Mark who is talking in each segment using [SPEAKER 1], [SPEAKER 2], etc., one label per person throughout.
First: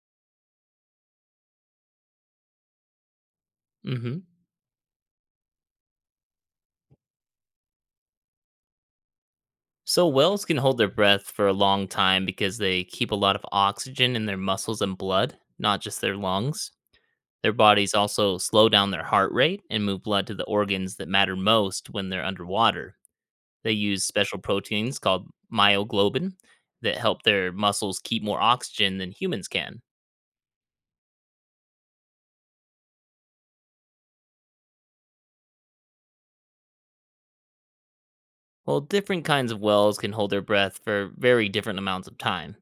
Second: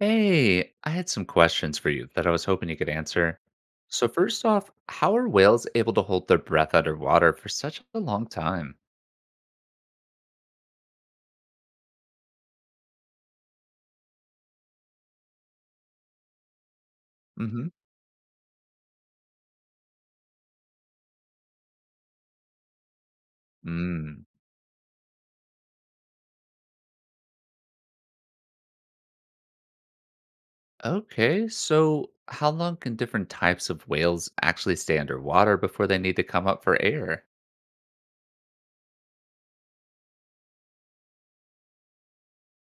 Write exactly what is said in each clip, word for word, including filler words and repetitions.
[SPEAKER 1] Hey, I had some questions for you that I was hoping you could answer. So,
[SPEAKER 2] hmm
[SPEAKER 1] first off, how are whales able to hold their breath underwater for such a long time?
[SPEAKER 2] So whales can hold their breath for a long time because they keep a lot of oxygen in their muscles and blood, not just their lungs. Their
[SPEAKER 1] Mm-hmm.
[SPEAKER 2] bodies also slow down their heart rate and move blood to the organs that matter most when they're underwater. They use
[SPEAKER 1] Mm.
[SPEAKER 2] special proteins called myoglobin that help their muscles keep more oxygen than humans can.
[SPEAKER 1] Okay, so how long can different types of whales actually stay underwater before they need to come up for air?
[SPEAKER 2] Well, different kinds of whales can hold their breath for very different amounts of time.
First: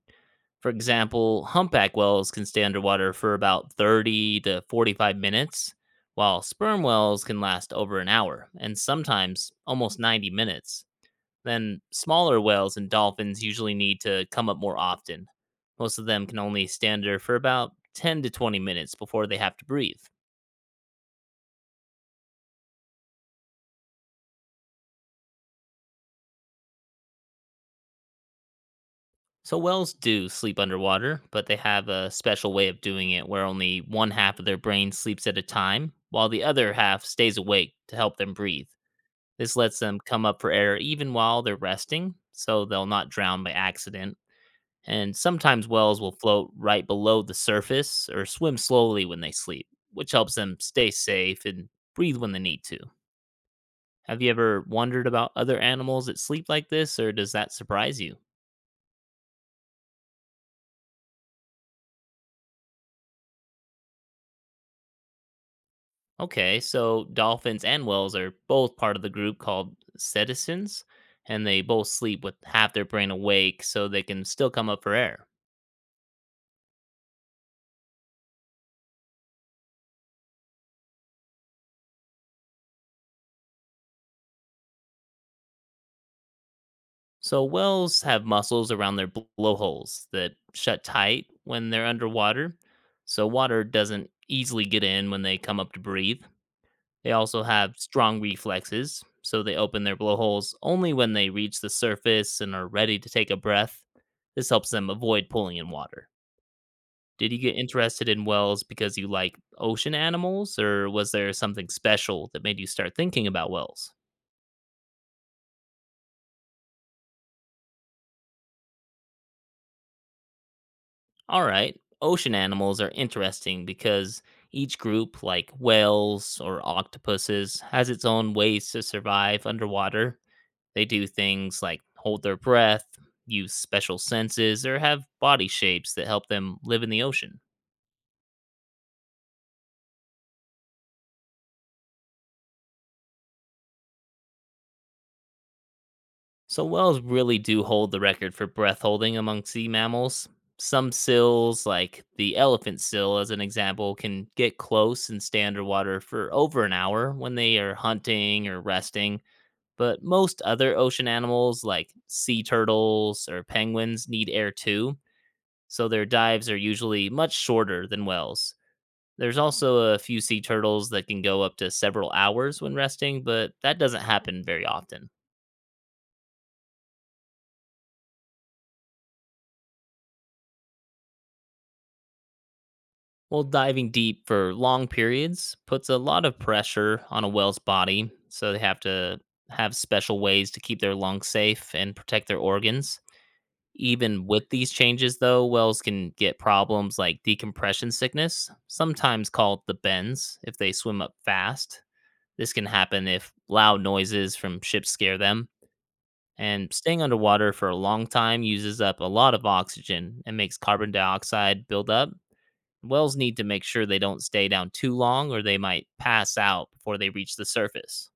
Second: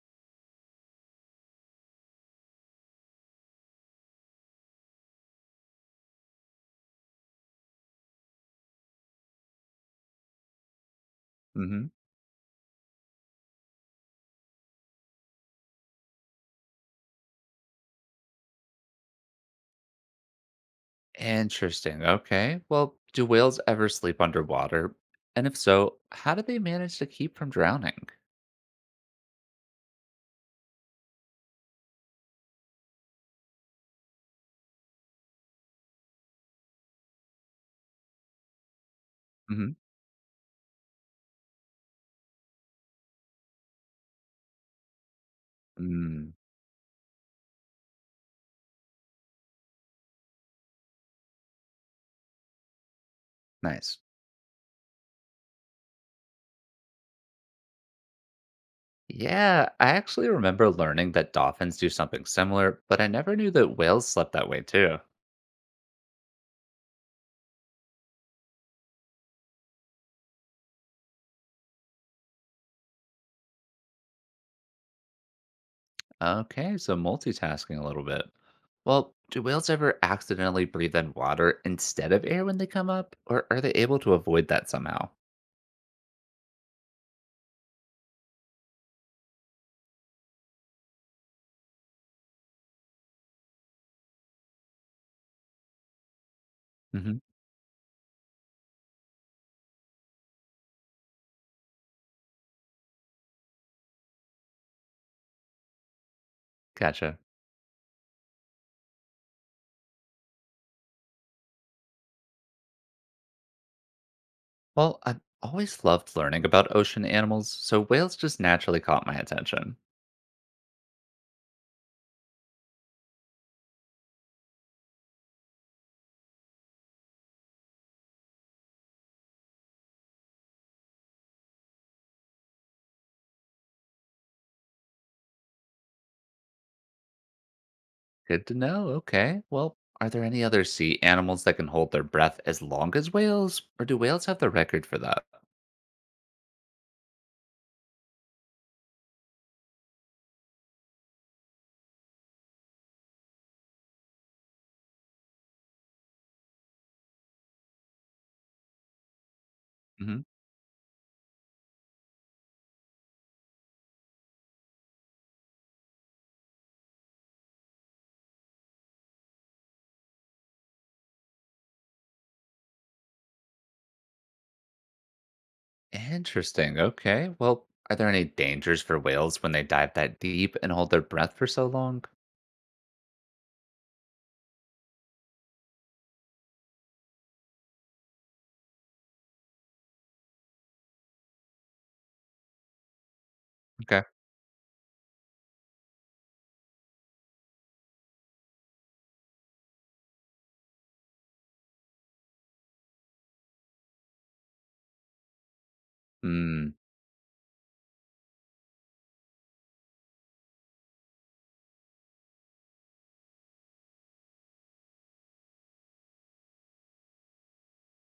[SPEAKER 2] For example, humpback whales can stay underwater for about thirty to forty-five minutes, while sperm whales can last over an hour and sometimes almost ninety minutes. Then,
[SPEAKER 1] Mm-hmm.
[SPEAKER 2] smaller whales and dolphins usually need to come up more often. Most of them can only stand under for about ten to twenty minutes before they have to breathe.
[SPEAKER 1] Interesting. Okay. Well, do whales ever sleep underwater? And if so, how do they manage to keep from drowning?
[SPEAKER 2] So, whales do sleep underwater, but they have a special way of doing it where only one half of their brain sleeps at a time, while the other half stays awake to help them breathe. This
[SPEAKER 1] Mm-hmm.
[SPEAKER 2] lets them come up for air even while they're resting, so they'll not drown by accident. And sometimes whales will
[SPEAKER 1] Mm.
[SPEAKER 2] float right below the surface or swim slowly when they sleep, which helps them stay safe and breathe when they need to.
[SPEAKER 1] Nice.
[SPEAKER 2] Have you ever wondered about other animals that sleep like this, or does that surprise you?
[SPEAKER 1] Yeah, I actually remember learning that dolphins do something similar, but I never knew that whales slept that way too.
[SPEAKER 2] Okay, so dolphins and whales are both part of the group called cetaceans, and they both sleep with half their brain awake so they can still come up for air.
[SPEAKER 1] Okay, so multitasking a little bit. Well, do whales ever accidentally breathe in water instead of air when they come up, or are they able to avoid that somehow?
[SPEAKER 2] So, whales have muscles around their bl- blowholes that shut tight when they're underwater, so water doesn't easily get in when they come up to breathe. They
[SPEAKER 1] Hmm.
[SPEAKER 2] also have strong reflexes, so they open their blowholes only when they reach the surface and are ready to take a breath. This helps them avoid pulling in water.
[SPEAKER 1] Gotcha.
[SPEAKER 2] Did you get interested in whales because you like ocean animals, or was there something special that made you start thinking about whales?
[SPEAKER 1] Well, I've always loved learning about ocean animals, so whales just naturally caught my attention.
[SPEAKER 2] All right. Ocean animals are interesting because each group, like whales or octopuses, has its own ways to survive underwater. They do things like hold their breath, use special senses, or have body shapes that help them live in the ocean.
[SPEAKER 1] Good to know. Okay. Well, are there any other sea animals that can hold their breath as long as whales, or do whales have the record for that?
[SPEAKER 2] So, whales really do hold the record for breath holding among sea mammals. Some sills, like the elephant sill, as an example, can get close and stay underwater for over an hour when they are hunting or resting, but
[SPEAKER 1] Mm-hmm.
[SPEAKER 2] most other ocean animals like sea turtles or penguins need air too, so their dives are usually much shorter than whales. There's also a few sea turtles that can go up to several hours when resting, but that doesn't happen very often.
[SPEAKER 1] Interesting. Okay. Well, are there any dangers for whales when they dive that deep and hold their breath for so long?
[SPEAKER 2] Well, diving deep for long periods puts a lot of pressure on a whale's body, so they have to have special ways to keep their lungs safe and protect their organs.
[SPEAKER 1] Okay.
[SPEAKER 2] Even with these changes, though, whales can get problems like decompression sickness, sometimes called the bends, if they swim up fast. This can happen if loud noises from ships scare them. And
[SPEAKER 1] Hmm.
[SPEAKER 2] staying underwater for a long time uses up a lot of oxygen and makes carbon dioxide build up. Whales need to make sure they don't stay down too long or they might pass out before they reach the surface.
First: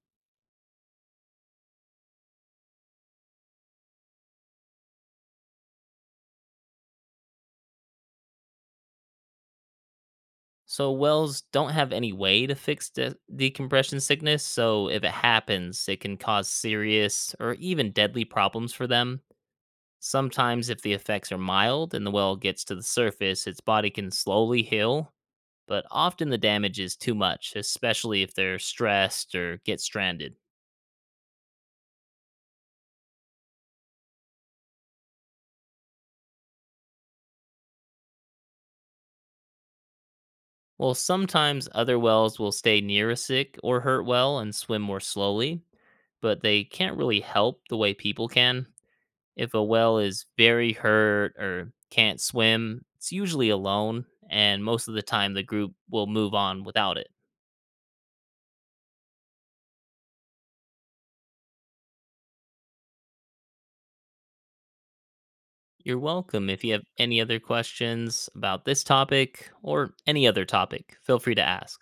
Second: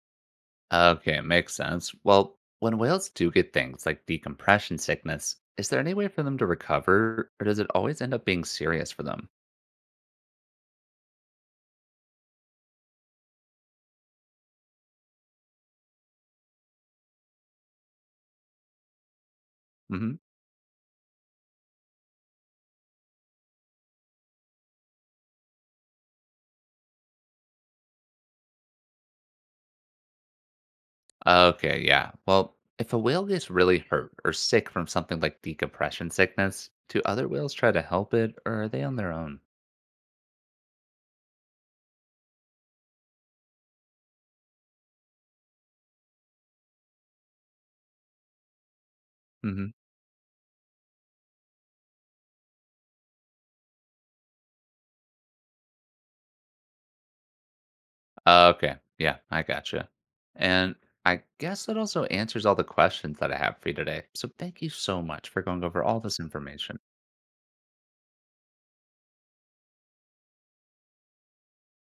[SPEAKER 1] Okay, makes sense. Well, when whales do get things like decompression sickness, is there any way for them to recover, or does it always end up being serious for them?
[SPEAKER 2] So whales don't have any way to fix de- decompression sickness, so if it happens, it can cause serious or even deadly problems for them.
[SPEAKER 1] Hmm.
[SPEAKER 2] Sometimes, if the effects are mild and the whale gets to the surface, its body can slowly heal, but often the damage is too much, especially if they're stressed or get stranded.
[SPEAKER 1] Okay, yeah. Well, if a whale gets really hurt or sick from something like decompression sickness, do other whales try to help it, or are they on their own?
[SPEAKER 2] Well, sometimes other whales will stay near a sick or hurt whale and swim more slowly, but they can't really help the way people can. If a whale is very hurt or can't swim, it's usually alone, and most of the time the group will move on without it.
[SPEAKER 1] Uh, Okay. Yeah, I gotcha. And I guess that also answers all the questions that I have for you today. So thank you so much for going over
[SPEAKER 2] You're
[SPEAKER 1] all this
[SPEAKER 2] welcome. If you
[SPEAKER 1] information.
[SPEAKER 2] have any other questions about this topic or any other topic, feel free to ask.